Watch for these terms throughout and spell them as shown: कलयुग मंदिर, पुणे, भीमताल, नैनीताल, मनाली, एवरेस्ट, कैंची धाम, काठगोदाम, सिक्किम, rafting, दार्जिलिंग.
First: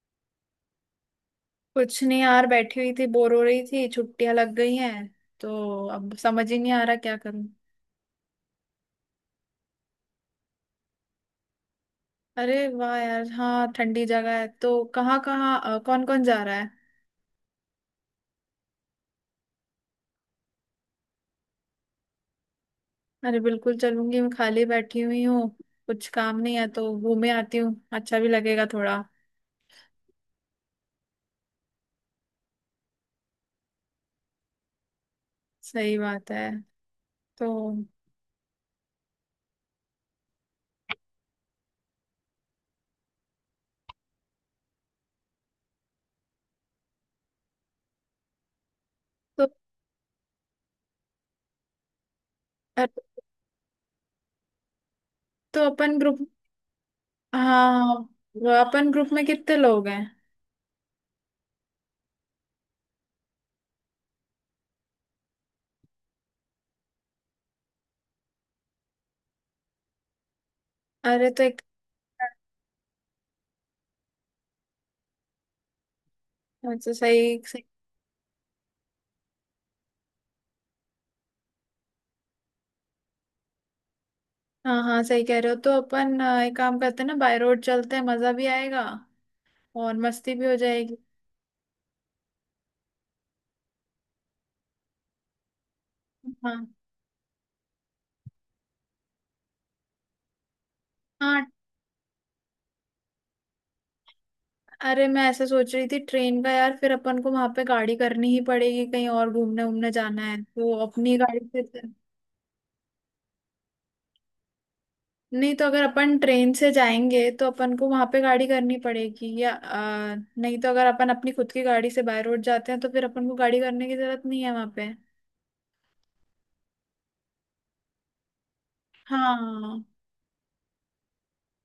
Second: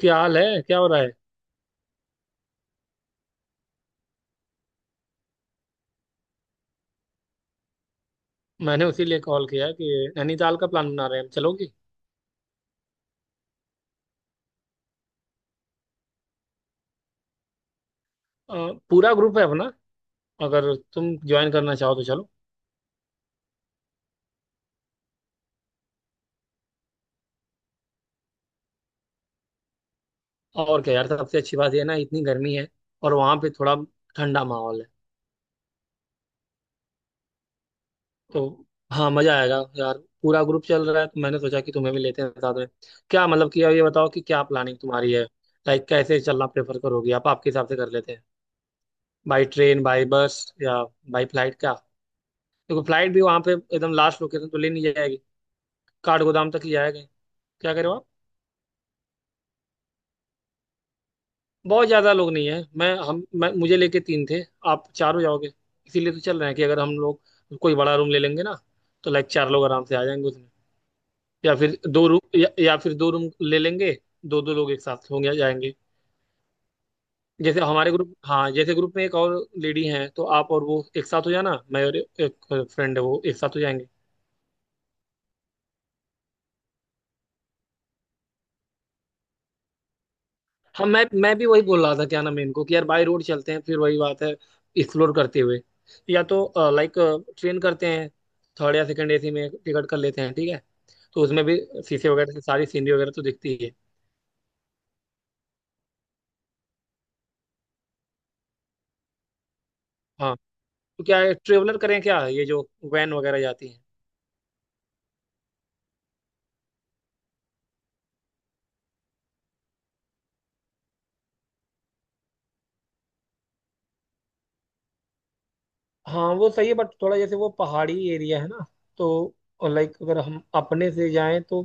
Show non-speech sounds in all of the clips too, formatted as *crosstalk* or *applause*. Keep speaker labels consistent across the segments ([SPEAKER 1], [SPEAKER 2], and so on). [SPEAKER 1] क्या हाल है, क्या हो रहा है?
[SPEAKER 2] कुछ नहीं यार, बैठी हुई थी, बोर हो रही थी, छुट्टियां लग गई हैं तो अब समझ ही नहीं आ रहा क्या करूं।
[SPEAKER 1] मैंने उसी लिए कॉल किया कि नैनीताल का प्लान बना रहे हैं हम, चलोगी?
[SPEAKER 2] अरे वाह यार। हाँ, ठंडी जगह है तो कहाँ कहाँ कौन कौन जा रहा है?
[SPEAKER 1] अ, पूरा ग्रुप है अपना, अगर तुम ज्वाइन करना चाहो तो चलो।
[SPEAKER 2] अरे बिल्कुल चलूंगी, मैं खाली बैठी हुई हूँ। कुछ काम नहीं है तो घूमे आती हूँ, अच्छा भी लगेगा थोड़ा।
[SPEAKER 1] और क्या यार, सबसे अच्छी बात ये है ना, इतनी गर्मी है और वहाँ पे थोड़ा ठंडा माहौल है।
[SPEAKER 2] सही बात है। तो
[SPEAKER 1] तो हाँ, मजा आएगा यार। पूरा ग्रुप चल रहा है, तो मैंने सोचा कि तुम्हें भी लेते हैं साथ में। क्या मतलब कि अब ये बताओ कि क्या प्लानिंग तुम्हारी है, लाइक कैसे चलना प्रेफर करोगी आप? आपके हिसाब से कर लेते हैं। बाई
[SPEAKER 2] तो
[SPEAKER 1] ट्रेन, बाई बस या बाई फ्लाइट, क्या? देखो, फ्लाइट भी वहाँ पे एकदम लास्ट लोकेशन तो ले नहीं जाएगी,
[SPEAKER 2] तो अपन ग्रुप।
[SPEAKER 1] काठगोदाम तक ही जाएगा। क्या करे
[SPEAKER 2] हाँ,
[SPEAKER 1] हो आप?
[SPEAKER 2] वो अपन ग्रुप में कितने लोग हैं?
[SPEAKER 1] बहुत ज्यादा लोग नहीं है, मैं हम मैं मुझे लेके तीन थे, आप चार हो जाओगे। इसीलिए तो चल रहे हैं कि अगर हम लोग कोई बड़ा रूम ले लेंगे ना, तो लाइक चार लोग आराम से आ जाएंगे उसमें।
[SPEAKER 2] अरे तो
[SPEAKER 1] या
[SPEAKER 2] एक।
[SPEAKER 1] फिर दो रूम, या फिर दो रूम ले लेंगे, दो दो लोग एक साथ होंगे या जाएंगे।
[SPEAKER 2] अच्छा, सही
[SPEAKER 1] जैसे
[SPEAKER 2] सही।
[SPEAKER 1] हमारे ग्रुप, हाँ जैसे ग्रुप में एक और लेडी हैं, तो आप और वो एक साथ हो जाना, मैं और एक फ्रेंड है वो एक साथ हो जाएंगे।
[SPEAKER 2] हाँ हाँ, सही कह रहे हो। तो अपन एक काम करते हैं ना, बाय रोड चलते हैं, मजा भी आएगा और मस्ती भी हो
[SPEAKER 1] हाँ,
[SPEAKER 2] जाएगी।
[SPEAKER 1] मैं भी वही बोल रहा था क्या नाम है इनको, कि यार बाई रोड चलते हैं, फिर वही बात है, एक्सप्लोर करते हुए। या
[SPEAKER 2] हाँ
[SPEAKER 1] तो लाइक ट्रेन करते हैं, थर्ड या सेकंड एसी में टिकट कर लेते हैं, ठीक है? तो उसमें
[SPEAKER 2] हाँ।
[SPEAKER 1] भी शीशे वगैरह से सारी सीनरी वगैरह तो दिखती ही है।
[SPEAKER 2] अरे, मैं ऐसे सोच रही थी ट्रेन का यार, फिर अपन को वहां पे गाड़ी करनी ही पड़ेगी, कहीं और घूमने घूमने जाना
[SPEAKER 1] हाँ,
[SPEAKER 2] है तो
[SPEAKER 1] तो
[SPEAKER 2] अपनी
[SPEAKER 1] क्या है,
[SPEAKER 2] गाड़ी से।
[SPEAKER 1] ट्रेवलर करें क्या, ये जो वैन वगैरह जाती है?
[SPEAKER 2] नहीं, तो अगर अपन ट्रेन से जाएंगे तो अपन को वहां पे गाड़ी करनी पड़ेगी, या नहीं तो अगर अपन अपनी खुद की गाड़ी से बाय रोड जाते हैं तो फिर अपन को गाड़ी करने की जरूरत नहीं है वहां पे।
[SPEAKER 1] हाँ वो सही है, बट थोड़ा जैसे वो पहाड़ी एरिया है ना, तो
[SPEAKER 2] हाँ।
[SPEAKER 1] लाइक अगर हम अपने से जाएं तो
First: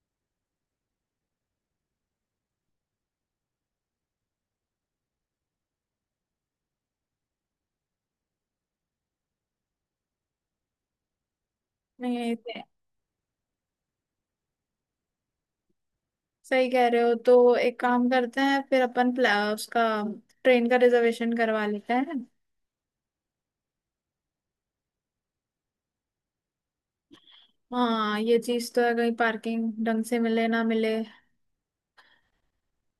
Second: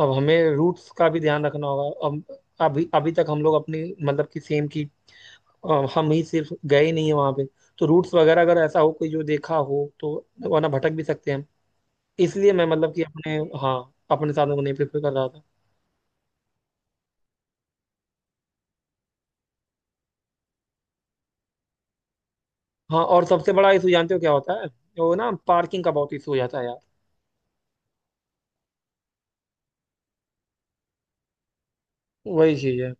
[SPEAKER 1] अब हमें रूट्स का भी ध्यान रखना होगा। अब अभी अभी तक हम लोग अपनी, मतलब कि सेम की, हम ही सिर्फ गए नहीं है वहां पे, तो रूट्स वगैरह अगर ऐसा हो कोई जो देखा हो तो, वरना भटक भी सकते हैं हम।
[SPEAKER 2] नहीं,
[SPEAKER 1] इसलिए मैं मतलब कि अपने, हाँ, अपने साधन को नहीं प्रेफर कर रहा था।
[SPEAKER 2] सही कह रहे हो। तो एक काम करते हैं, फिर अपन उसका ट्रेन का रिजर्वेशन करवा लेते हैं।
[SPEAKER 1] हाँ और सबसे बड़ा इशू जानते हो क्या होता है? वो ना, पार्किंग का बहुत इशू हो जाता है यार।
[SPEAKER 2] हाँ, ये चीज तो है, कहीं पार्किंग ढंग से मिले ना मिले।
[SPEAKER 1] वही चीज है,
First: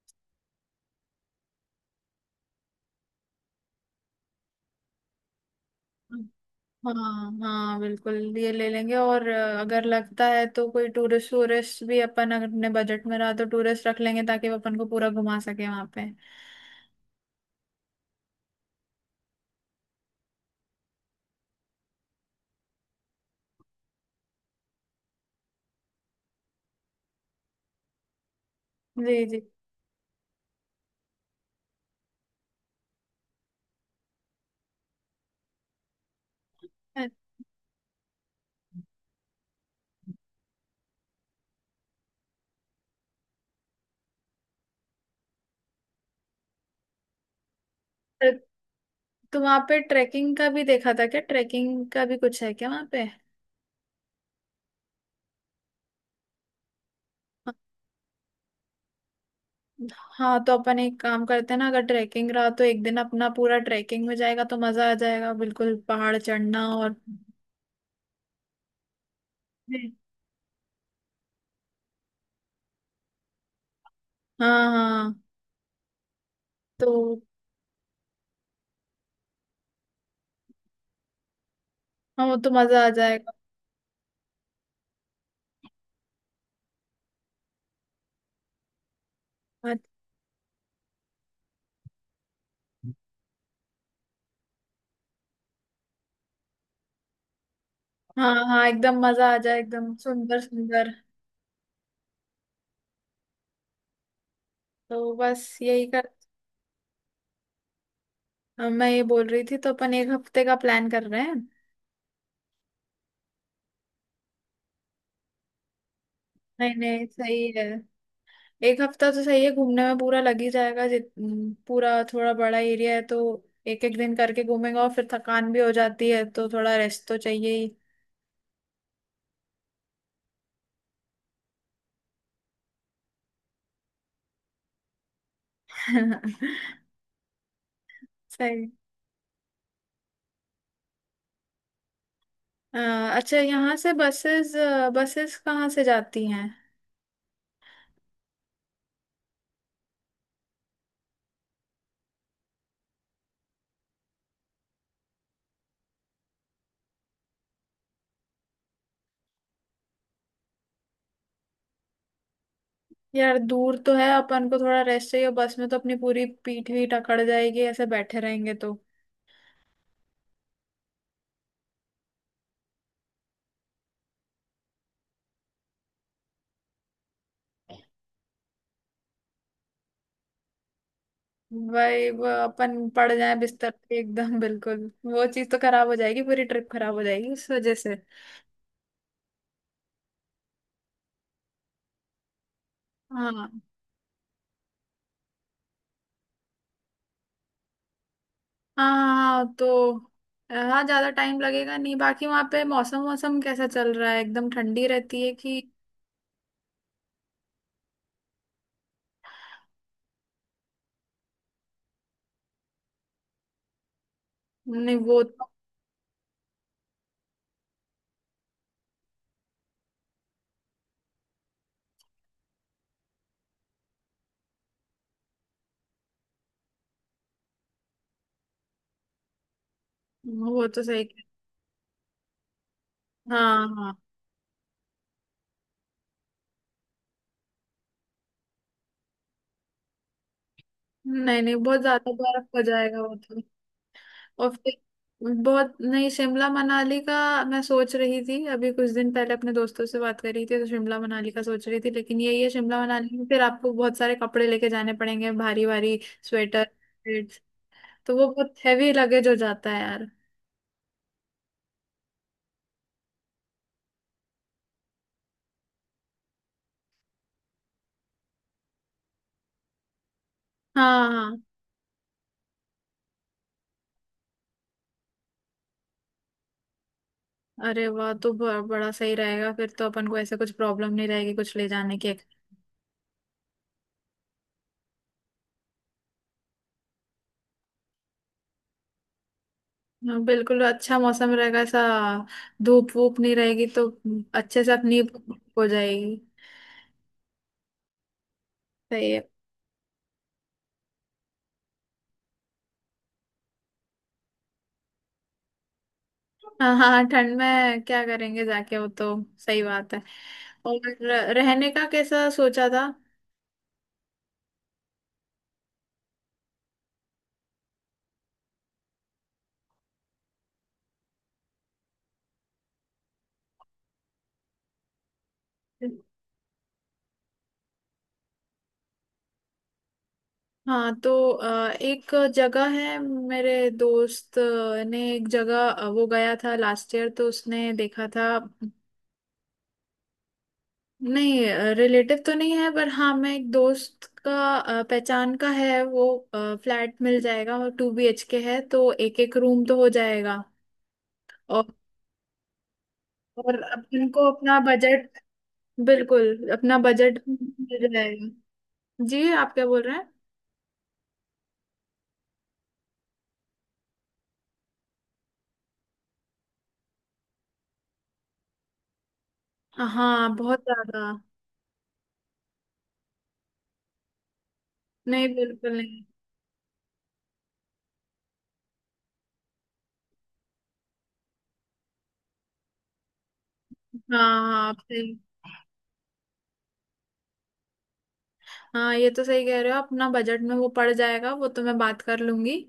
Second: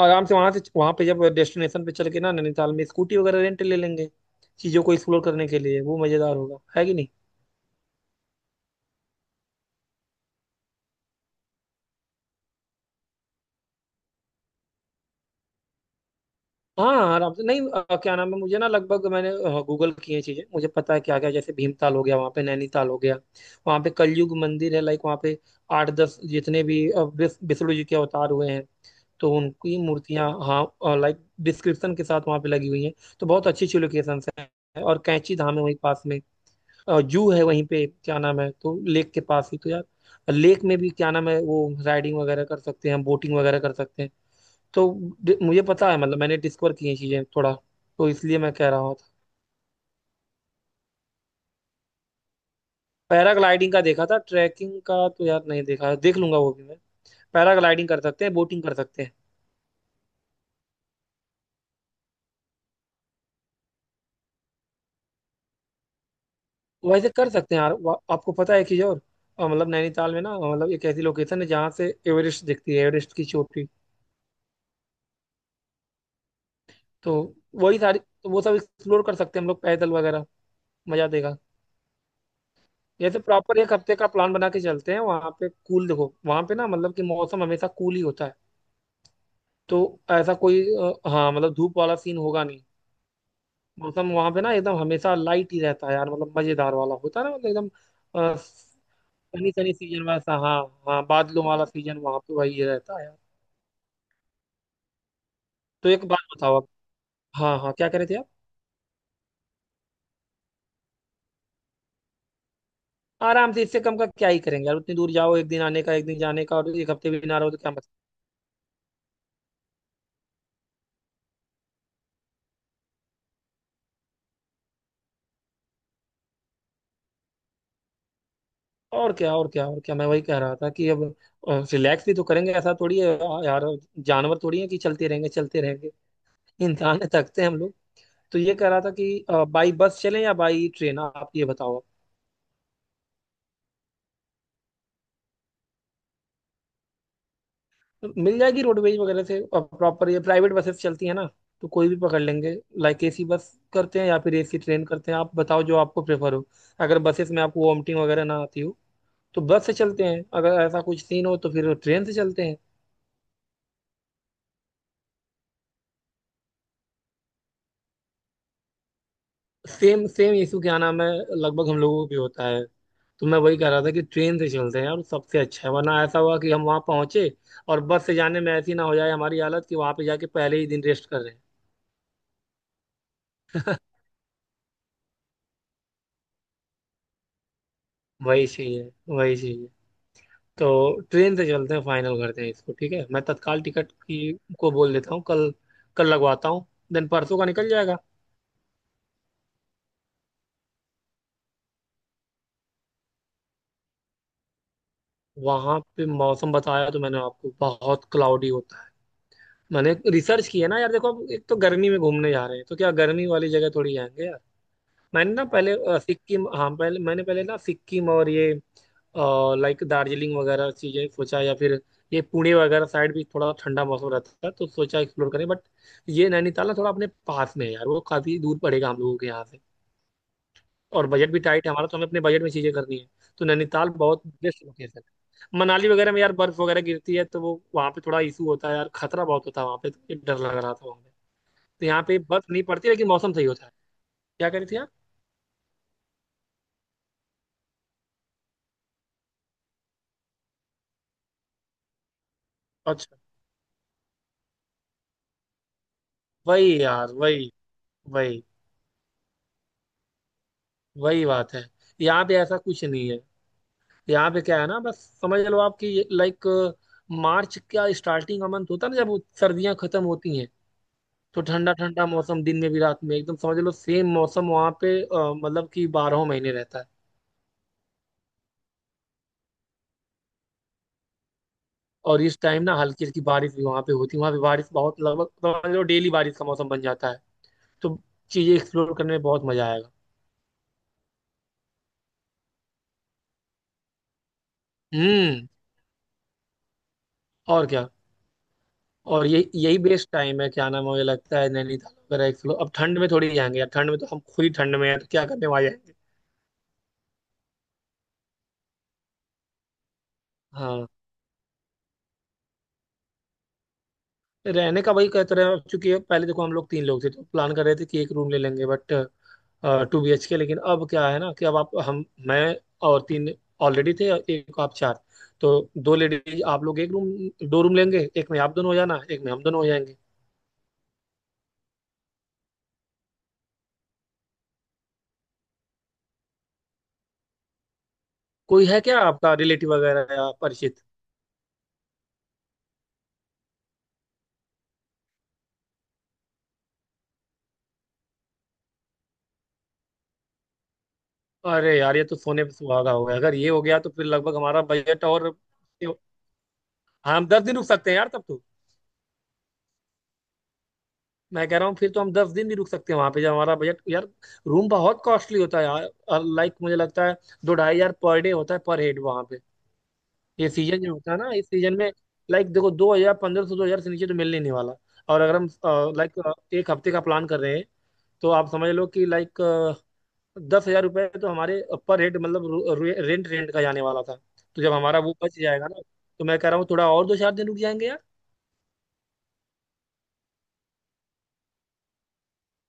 [SPEAKER 1] आराम से वहां से, वहां पे जब डेस्टिनेशन पे चल के ना, नैनीताल में स्कूटी वगैरह रेंट ले लेंगे चीजों को एक्सप्लोर करने के लिए, वो मजेदार होगा है कि नहीं?
[SPEAKER 2] हाँ हाँ बिल्कुल, ये ले लेंगे। और अगर लगता है तो कोई टूरिस्ट, टूरिस्ट भी अपन अगर अपने बजट में रहा तो टूरिस्ट रख लेंगे ताकि वो अपन को पूरा घुमा सके वहाँ पे।
[SPEAKER 1] हाँ हाँ, आराम से। नहीं क्या नाम है, मुझे ना लगभग मैंने गूगल की है चीजें, मुझे पता है क्या क्या। जैसे भीमताल हो गया, वहाँ पे नैनीताल हो गया, वहाँ पे कलयुग मंदिर है, लाइक वहाँ पे आठ दस जितने भी विष्णु जी के अवतार हुए हैं
[SPEAKER 2] जी
[SPEAKER 1] तो
[SPEAKER 2] जी।
[SPEAKER 1] उनकी मूर्तियाँ, हाँ लाइक डिस्क्रिप्शन के साथ वहाँ पे लगी हुई हैं, तो बहुत अच्छी अच्छी लोकेशन है। और कैंची धाम है वहीं पास में,
[SPEAKER 2] अ,
[SPEAKER 1] जू है वहीं पे, क्या नाम है, तो लेक के पास ही तो यार। लेक में भी क्या नाम है, वो राइडिंग वगैरह कर सकते हैं, बोटिंग वगैरह कर सकते हैं। तो मुझे पता है, मतलब मैंने डिस्कवर की हैं चीजें थोड़ा, तो
[SPEAKER 2] तो
[SPEAKER 1] इसलिए मैं कह रहा हूँ।
[SPEAKER 2] तो वहाँ पे ट्रैकिंग का भी देखा था क्या, ट्रैकिंग का भी कुछ है क्या वहाँ पे?
[SPEAKER 1] पैराग्लाइडिंग का देखा था, ट्रैकिंग का तो यार नहीं देखा है, देख लूंगा वो भी मैं। पैराग्लाइडिंग कर सकते हैं, बोटिंग कर सकते हैं,
[SPEAKER 2] हाँ, तो अपन एक काम करते हैं ना, अगर ट्रैकिंग रहा तो एक दिन अपना पूरा ट्रैकिंग में जाएगा, तो मजा आ जाएगा बिल्कुल, पहाड़ चढ़ना और।
[SPEAKER 1] वैसे कर सकते हैं यार। आपको पता है कि और मतलब नैनीताल में ना, मतलब एक ऐसी लोकेशन है जहाँ से एवरेस्ट दिखती है, एवरेस्ट की चोटी।
[SPEAKER 2] हाँ हाँ। तो।
[SPEAKER 1] तो वही सारी, तो वो सब एक्सप्लोर कर सकते हैं हम लोग, पैदल वगैरह, मजा देगा।
[SPEAKER 2] हाँ, वो तो मजा आ
[SPEAKER 1] जैसे
[SPEAKER 2] जाएगा।
[SPEAKER 1] प्रॉपर एक हफ्ते का प्लान बना के चलते हैं। वहां पे कूल, देखो वहां पे ना मतलब कि मौसम हमेशा कूल ही होता है। तो ऐसा कोई हाँ मतलब धूप वाला सीन होगा नहीं। मौसम वहां पे ना एकदम हमेशा लाइट ही रहता है यार, मतलब मजेदार वाला होता है ना, मतलब एकदम
[SPEAKER 2] हाँ हाँ, एकदम मजा आ
[SPEAKER 1] सनी
[SPEAKER 2] जाए,
[SPEAKER 1] सनी
[SPEAKER 2] एकदम
[SPEAKER 1] सीजन वैसा,
[SPEAKER 2] सुंदर
[SPEAKER 1] हाँ।
[SPEAKER 2] सुंदर।
[SPEAKER 1] हाँ, बादलों वाला सीजन वहां पे वही रहता है यार।
[SPEAKER 2] तो बस यही
[SPEAKER 1] तो एक
[SPEAKER 2] कर।
[SPEAKER 1] बात बताओ आप। हाँ हाँ, क्या कह रहे थे आप?
[SPEAKER 2] मैं ये बोल रही थी, तो अपन एक हफ्ते का प्लान कर रहे हैं।
[SPEAKER 1] आराम से, इससे कम का क्या ही करेंगे यार। उतनी दूर जाओ, एक दिन आने का, एक दिन जाने का, और
[SPEAKER 2] नहीं
[SPEAKER 1] एक
[SPEAKER 2] नहीं,
[SPEAKER 1] हफ्ते भी ना रहो
[SPEAKER 2] सही
[SPEAKER 1] तो
[SPEAKER 2] है।
[SPEAKER 1] क्या मतलब।
[SPEAKER 2] एक हफ्ता तो सही है, घूमने में पूरा लग ही जाएगा, जित पूरा थोड़ा बड़ा एरिया है तो। एक एक दिन करके घूमेंगे और फिर थकान भी हो जाती है तो थोड़ा रेस्ट तो चाहिए ही।
[SPEAKER 1] और क्या, मैं वही कह रहा था कि अब रिलैक्स भी तो करेंगे, ऐसा थोड़ी है यार, जानवर थोड़ी है कि चलते रहेंगे चलते रहेंगे।
[SPEAKER 2] *laughs*
[SPEAKER 1] इंसान है, थकते हैं हम लोग। तो ये कह
[SPEAKER 2] सही।
[SPEAKER 1] रहा था कि बाई बस चलें या बाई ट्रेन, आप ये बताओ।
[SPEAKER 2] अ, अच्छा, यहाँ से बसेस बसेस कहाँ से जाती हैं?
[SPEAKER 1] तो मिल जाएगी रोडवेज वगैरह से प्रॉपर, ये प्राइवेट बसेस चलती है ना, तो कोई भी पकड़ लेंगे। लाइक एसी बस करते हैं या फिर एसी ट्रेन करते हैं, आप बताओ जो आपको प्रेफर हो। अगर बसेस में आपको वॉमिटिंग वगैरह ना आती हो तो बस से चलते हैं, अगर ऐसा कुछ सीन हो तो फिर ट्रेन से चलते हैं।
[SPEAKER 2] यार दूर तो है, अपन को थोड़ा रेस्ट चाहिए, बस में तो अपनी पूरी पीठ भी अकड़ जाएगी ऐसे बैठे रहेंगे तो।
[SPEAKER 1] सेम सेम इशू क्या नाम है, लगभग हम लोगों को भी होता है। तो मैं वही कह रहा था कि ट्रेन से चलते हैं यार, सबसे अच्छा है, वरना ऐसा हुआ कि हम वहां पहुंचे और बस से जाने में ऐसी ना हो जाए हमारी हालत कि वहां पे जाके पहले ही दिन रेस्ट कर रहे हैं।
[SPEAKER 2] वही, वो अपन पड़ जाए बिस्तर पे एकदम *laughs* बिल्कुल, वो चीज तो खराब हो जाएगी, पूरी ट्रिप खराब हो जाएगी उस वजह से।
[SPEAKER 1] वही चाहिए, वही चाहिए। तो ट्रेन से चलते हैं, फाइनल करते हैं इसको, ठीक है। मैं
[SPEAKER 2] हाँ हाँ
[SPEAKER 1] तत्काल टिकट की को बोल देता हूँ, कल, कल लगवाता हूँ, देन परसों का निकल जाएगा।
[SPEAKER 2] हाँ, तो हाँ, ज्यादा टाइम लगेगा नहीं। बाकी वहाँ पे मौसम, मौसम कैसा चल रहा है, एकदम ठंडी रहती है कि।
[SPEAKER 1] वहां पे मौसम, बताया तो मैंने आपको, बहुत क्लाउडी होता है। मैंने रिसर्च किया ना यार, देखो अब एक तो गर्मी में घूमने जा रहे हैं, तो क्या गर्मी वाली जगह थोड़ी जाएंगे यार।
[SPEAKER 2] नहीं, वो
[SPEAKER 1] मैंने ना
[SPEAKER 2] तो,
[SPEAKER 1] पहले सिक्किम, हाँ पहले मैंने, पहले ना सिक्किम और ये लाइक दार्जिलिंग वगैरह चीजें सोचा, या फिर ये पुणे वगैरह साइड भी थोड़ा ठंडा मौसम रहता है तो सोचा एक्सप्लोर करें, बट ये नैनीताल ना थोड़ा अपने पास में है यार, वो काफी दूर पड़ेगा हम लोगों के यहाँ से।
[SPEAKER 2] वो तो सही।
[SPEAKER 1] और बजट भी टाइट है हमारा, तो हमें अपने बजट में चीजें करनी है। तो
[SPEAKER 2] हाँ
[SPEAKER 1] नैनीताल
[SPEAKER 2] हाँ।
[SPEAKER 1] बहुत बेस्ट लोकेशन है। मनाली वगैरह में यार बर्फ वगैरह गिरती है, तो वो वहाँ पे थोड़ा इशू होता है यार, खतरा बहुत होता है वहाँ पे, तो ये डर लग रहा था वहाँ पे।
[SPEAKER 2] नहीं नहीं, बहुत
[SPEAKER 1] तो यहाँ
[SPEAKER 2] ज्यादा
[SPEAKER 1] पे बर्फ
[SPEAKER 2] बर्फ हो
[SPEAKER 1] नहीं पड़ती,
[SPEAKER 2] जाएगा
[SPEAKER 1] लेकिन
[SPEAKER 2] वो
[SPEAKER 1] मौसम
[SPEAKER 2] तो।
[SPEAKER 1] सही होता है। क्या
[SPEAKER 2] और
[SPEAKER 1] कह रही थी
[SPEAKER 2] फिर,
[SPEAKER 1] आप?
[SPEAKER 2] बहुत नहीं, शिमला मनाली का। मैं सोच रही थी, अभी कुछ दिन पहले अपने दोस्तों से बात कर रही थी, तो शिमला मनाली का सोच रही थी, लेकिन यही है शिमला
[SPEAKER 1] अच्छा,
[SPEAKER 2] मनाली में फिर आपको बहुत सारे कपड़े लेके जाने पड़ेंगे, भारी भारी स्वेटर,
[SPEAKER 1] वही यार
[SPEAKER 2] jackets,
[SPEAKER 1] वही
[SPEAKER 2] तो वो
[SPEAKER 1] वही
[SPEAKER 2] बहुत हैवी लगेज हो जाता है यार।
[SPEAKER 1] वही बात है। यहाँ पे ऐसा कुछ नहीं है, यहाँ पे क्या है ना, बस समझ लो आपकी, लाइक मार्च का स्टार्टिंग का मंथ होता है ना जब सर्दियां खत्म होती हैं,
[SPEAKER 2] हाँ हाँ।
[SPEAKER 1] तो ठंडा ठंडा मौसम, दिन में भी रात में एकदम, समझ लो सेम मौसम वहाँ पे मतलब कि 12 महीने रहता है।
[SPEAKER 2] अरे वाह, तो बड़ा सही रहेगा फिर तो, अपन को ऐसे कुछ प्रॉब्लम नहीं रहेगी कुछ ले जाने की।
[SPEAKER 1] और इस टाइम ना हल्की हल्की बारिश भी वहाँ पे होती है, वहाँ पे बारिश बहुत, लगभग समझ लो डेली बारिश का मौसम बन जाता है। तो चीजें एक्सप्लोर करने में बहुत मजा आएगा।
[SPEAKER 2] हाँ, बिल्कुल अच्छा मौसम रहेगा ऐसा, धूप वूप नहीं रहेगी, तो अच्छे से अपनी
[SPEAKER 1] हम्म,
[SPEAKER 2] हो जाएगी।
[SPEAKER 1] और क्या।
[SPEAKER 2] सही
[SPEAKER 1] और
[SPEAKER 2] है।
[SPEAKER 1] ये यही बेस्ट टाइम है, क्या नाम है, मुझे लगता है नैनीताल वगैरह एक फ्लो। अब ठंड में थोड़ी जाएंगे यार, ठंड में तो हम खुद ही ठंड में हैं, तो क्या करने वहाँ जाएंगे।
[SPEAKER 2] हाँ हाँ हाँ, ठंड में क्या करेंगे जाके, वो तो सही बात है। और
[SPEAKER 1] हाँ।
[SPEAKER 2] रहने का कैसा सोचा था?
[SPEAKER 1] रहने का वही कहते रहे, अब चूंकि पहले देखो हम लोग तीन लोग थे, तो प्लान कर रहे थे कि एक रूम ले लेंगे, but two B H K. लेकिन अब क्या है ना, कि अब आप, हम, मैं और तीन ऑलरेडी थे और एक आप, चार। तो दो लेडीज आप लोग एक रूम, दो रूम लेंगे, एक में आप दोनों हो जाना, एक में हम दोनों हो जाएंगे।
[SPEAKER 2] हाँ, तो एक जगह है, मेरे दोस्त ने एक जगह, वो गया था लास्ट ईयर, तो उसने देखा था।
[SPEAKER 1] कोई है क्या आपका रिलेटिव वगैरह या परिचित?
[SPEAKER 2] नहीं, रिलेटिव तो नहीं है, पर हाँ, मैं एक दोस्त का, पहचान का है वो। फ्लैट मिल जाएगा और 2BHK है, तो एक एक रूम तो हो जाएगा। और
[SPEAKER 1] अरे यार, ये तो सोने पे सुहागा हो गया, अगर ये हो
[SPEAKER 2] और
[SPEAKER 1] गया तो फिर
[SPEAKER 2] अपन को
[SPEAKER 1] लगभग
[SPEAKER 2] अपना
[SPEAKER 1] हमारा बजट,
[SPEAKER 2] बजट,
[SPEAKER 1] और
[SPEAKER 2] बिल्कुल अपना
[SPEAKER 1] हाँ,
[SPEAKER 2] बजट
[SPEAKER 1] हम 10 दिन रुक
[SPEAKER 2] मिल
[SPEAKER 1] सकते हैं यार तब तो।
[SPEAKER 2] जाएगा। जी, आप क्या बोल रहे हैं?
[SPEAKER 1] मैं कह रहा हूँ फिर तो हम 10 दिन भी रुक सकते हैं वहां पे, जब हमारा बजट यार। रूम बहुत कॉस्टली होता है यार, लाइक मुझे लगता है दो ढाई हजार पर डे होता है पर हेड वहां पे,
[SPEAKER 2] हाँ,
[SPEAKER 1] ये
[SPEAKER 2] बहुत
[SPEAKER 1] सीजन जो
[SPEAKER 2] ज्यादा।
[SPEAKER 1] होता है ना, इस सीजन में। लाइक देखो दो हजार, पंद्रह सौ दो हजार से नीचे तो मिलने ही नहीं वाला। और
[SPEAKER 2] नहीं,
[SPEAKER 1] अगर हम
[SPEAKER 2] बिल्कुल नहीं।
[SPEAKER 1] लाइक एक हफ्ते का प्लान कर रहे हैं, तो आप समझ लो कि लाइक 10,000 रुपये तो हमारे पर हेड, मतलब रू- रे, रेंट रेंट का जाने वाला था।
[SPEAKER 2] हाँ
[SPEAKER 1] तो
[SPEAKER 2] हाँ,
[SPEAKER 1] जब
[SPEAKER 2] आप
[SPEAKER 1] हमारा
[SPEAKER 2] सही।
[SPEAKER 1] वो बच जाएगा ना, तो मैं कह रहा हूँ थोड़ा और दो चार दिन रुक जाएंगे यार।
[SPEAKER 2] हाँ, ये तो सही कह रहे हो, अपना बजट में वो पड़ जाएगा, वो तो मैं बात कर लूंगी।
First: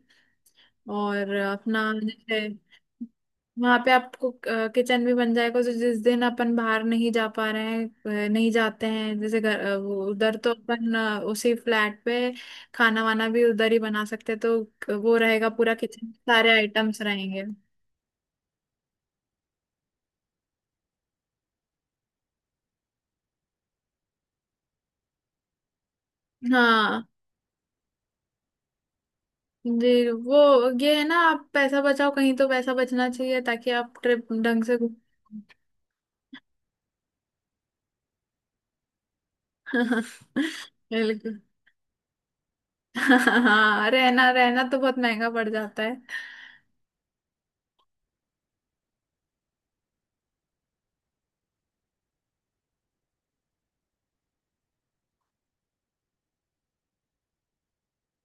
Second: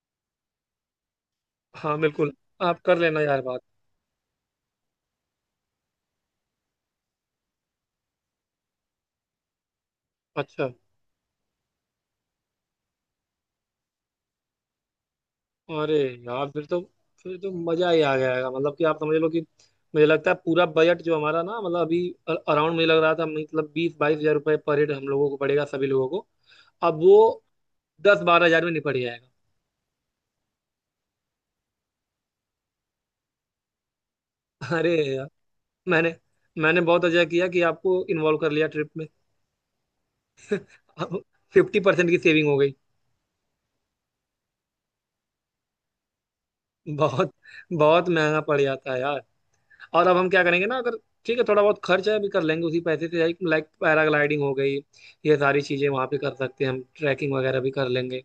[SPEAKER 2] और अपना
[SPEAKER 1] हाँ बिल्कुल,
[SPEAKER 2] जैसे।
[SPEAKER 1] आप कर लेना यार बात।
[SPEAKER 2] वहां पे आपको किचन भी बन जाएगा, तो जिस दिन अपन बाहर नहीं जा पा रहे हैं, नहीं जाते हैं जैसे घर, वो उधर तो
[SPEAKER 1] अच्छा,
[SPEAKER 2] अपन उसी फ्लैट पे खाना वाना भी उधर ही बना सकते हैं, तो वो रहेगा पूरा
[SPEAKER 1] अरे
[SPEAKER 2] किचन,
[SPEAKER 1] यार,
[SPEAKER 2] सारे
[SPEAKER 1] फिर तो
[SPEAKER 2] आइटम्स
[SPEAKER 1] फिर
[SPEAKER 2] रहेंगे।
[SPEAKER 1] तो मजा ही आ जाएगा। मतलब कि आप समझ लो कि मुझे लगता है पूरा बजट जो हमारा ना, मतलब अभी अराउंड मुझे लग रहा था, मतलब बीस बाईस हजार रुपये पर हेड हम लोगों को पड़ेगा सभी लोगों को। अब
[SPEAKER 2] हाँ।
[SPEAKER 1] वो दस बारह हजार में निपट जाएगा।
[SPEAKER 2] जी वो, ये है ना, आप पैसा बचाओ कहीं, तो पैसा बचना चाहिए ताकि आप ट्रिप ढंग
[SPEAKER 1] *laughs*
[SPEAKER 2] से
[SPEAKER 1] अरे
[SPEAKER 2] घूम।
[SPEAKER 1] यार, मैंने मैंने बहुत अच्छा किया कि आपको इन्वॉल्व कर लिया ट्रिप।
[SPEAKER 2] *laughs*
[SPEAKER 1] अब
[SPEAKER 2] बिल्कुल।
[SPEAKER 1] 50% की सेविंग हो गई।
[SPEAKER 2] हाँ, रहना रहना तो बहुत महंगा पड़ जाता है।
[SPEAKER 1] बहुत, बहुत महंगा पड़ जाता है यार। और अब हम क्या करेंगे ना, अगर ठीक है थोड़ा बहुत खर्च है भी कर लेंगे उसी पैसे से, लाइक लाइक पैराग्लाइडिंग हो गई, ये सारी चीजें वहां पे कर सकते हैं हम, ट्रैकिंग वगैरह भी कर लेंगे।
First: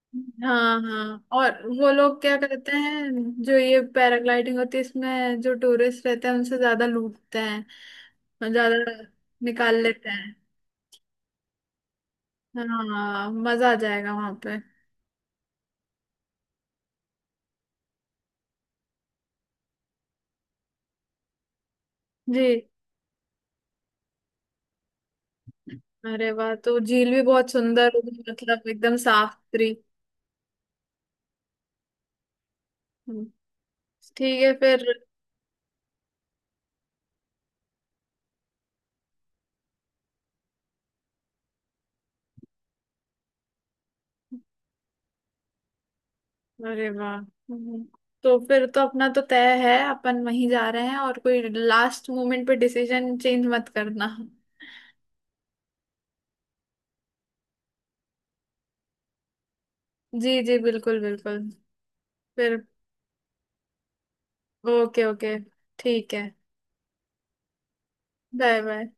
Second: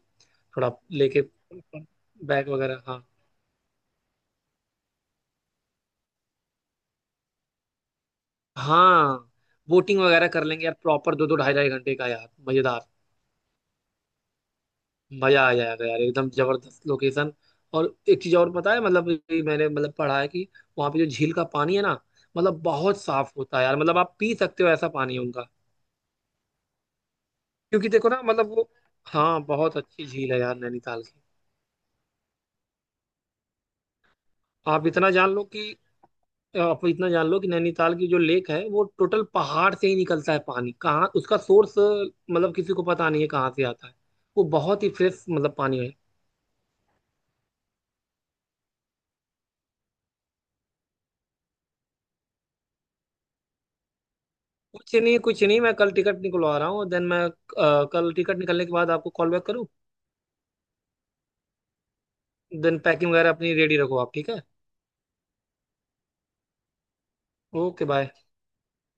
[SPEAKER 1] थोड़ा
[SPEAKER 2] हाँ
[SPEAKER 1] लेके
[SPEAKER 2] हाँ। और वो लोग क्या
[SPEAKER 1] बैग
[SPEAKER 2] करते
[SPEAKER 1] वगैरह, हाँ
[SPEAKER 2] हैं, जो ये पैराग्लाइडिंग होती है इसमें, जो टूरिस्ट रहते हैं उनसे ज्यादा लूटते हैं, और ज्यादा
[SPEAKER 1] हाँ।
[SPEAKER 2] निकाल
[SPEAKER 1] बोटिंग
[SPEAKER 2] लेते
[SPEAKER 1] वगैरह
[SPEAKER 2] हैं।
[SPEAKER 1] कर लेंगे यार, प्रॉपर दो दो ढाई ढाई घंटे का यार, मजेदार,
[SPEAKER 2] हाँ, मजा आ जाएगा वहां पे।
[SPEAKER 1] मजा आ जाएगा यार एकदम जबरदस्त लोकेशन। और एक चीज और पता है, मतलब ये मैंने, मतलब पढ़ा है कि वहां पे जो झील का पानी है ना,
[SPEAKER 2] जी।
[SPEAKER 1] मतलब बहुत साफ होता है यार, मतलब आप पी सकते हो ऐसा पानी है उनका।
[SPEAKER 2] अरे वाह, तो झील भी बहुत
[SPEAKER 1] क्योंकि
[SPEAKER 2] सुंदर
[SPEAKER 1] देखो
[SPEAKER 2] होगी,
[SPEAKER 1] ना मतलब
[SPEAKER 2] मतलब
[SPEAKER 1] वो,
[SPEAKER 2] एकदम साफ
[SPEAKER 1] हाँ
[SPEAKER 2] सुथरी।
[SPEAKER 1] बहुत अच्छी झील है यार नैनीताल की।
[SPEAKER 2] हम्म, ठीक है फिर।
[SPEAKER 1] आप इतना जान लो कि, आप इतना जान लो कि नैनीताल की जो लेक है, वो टोटल पहाड़ से ही निकलता है पानी, कहाँ उसका सोर्स मतलब किसी को पता नहीं है, कहाँ से आता है। वो बहुत ही फ्रेश मतलब पानी है।
[SPEAKER 2] अरे वाह। तो फिर तो अपना तो तय है, अपन वहीं जा रहे हैं, और कोई लास्ट मोमेंट पे डिसीजन चेंज मत करना।
[SPEAKER 1] कुछ नहीं कुछ नहीं, मैं कल टिकट निकलवा रहा हूँ, देन मैं कल टिकट निकलने के बाद आपको कॉल बैक करूँ।
[SPEAKER 2] जी जी, बिल्कुल बिल्कुल। फिर।
[SPEAKER 1] देन पैकिंग वगैरह अपनी रेडी रखो आप, ठीक है।
[SPEAKER 2] ओके ओके, ठीक है।
[SPEAKER 1] Okay, bye.
[SPEAKER 2] Bye bye.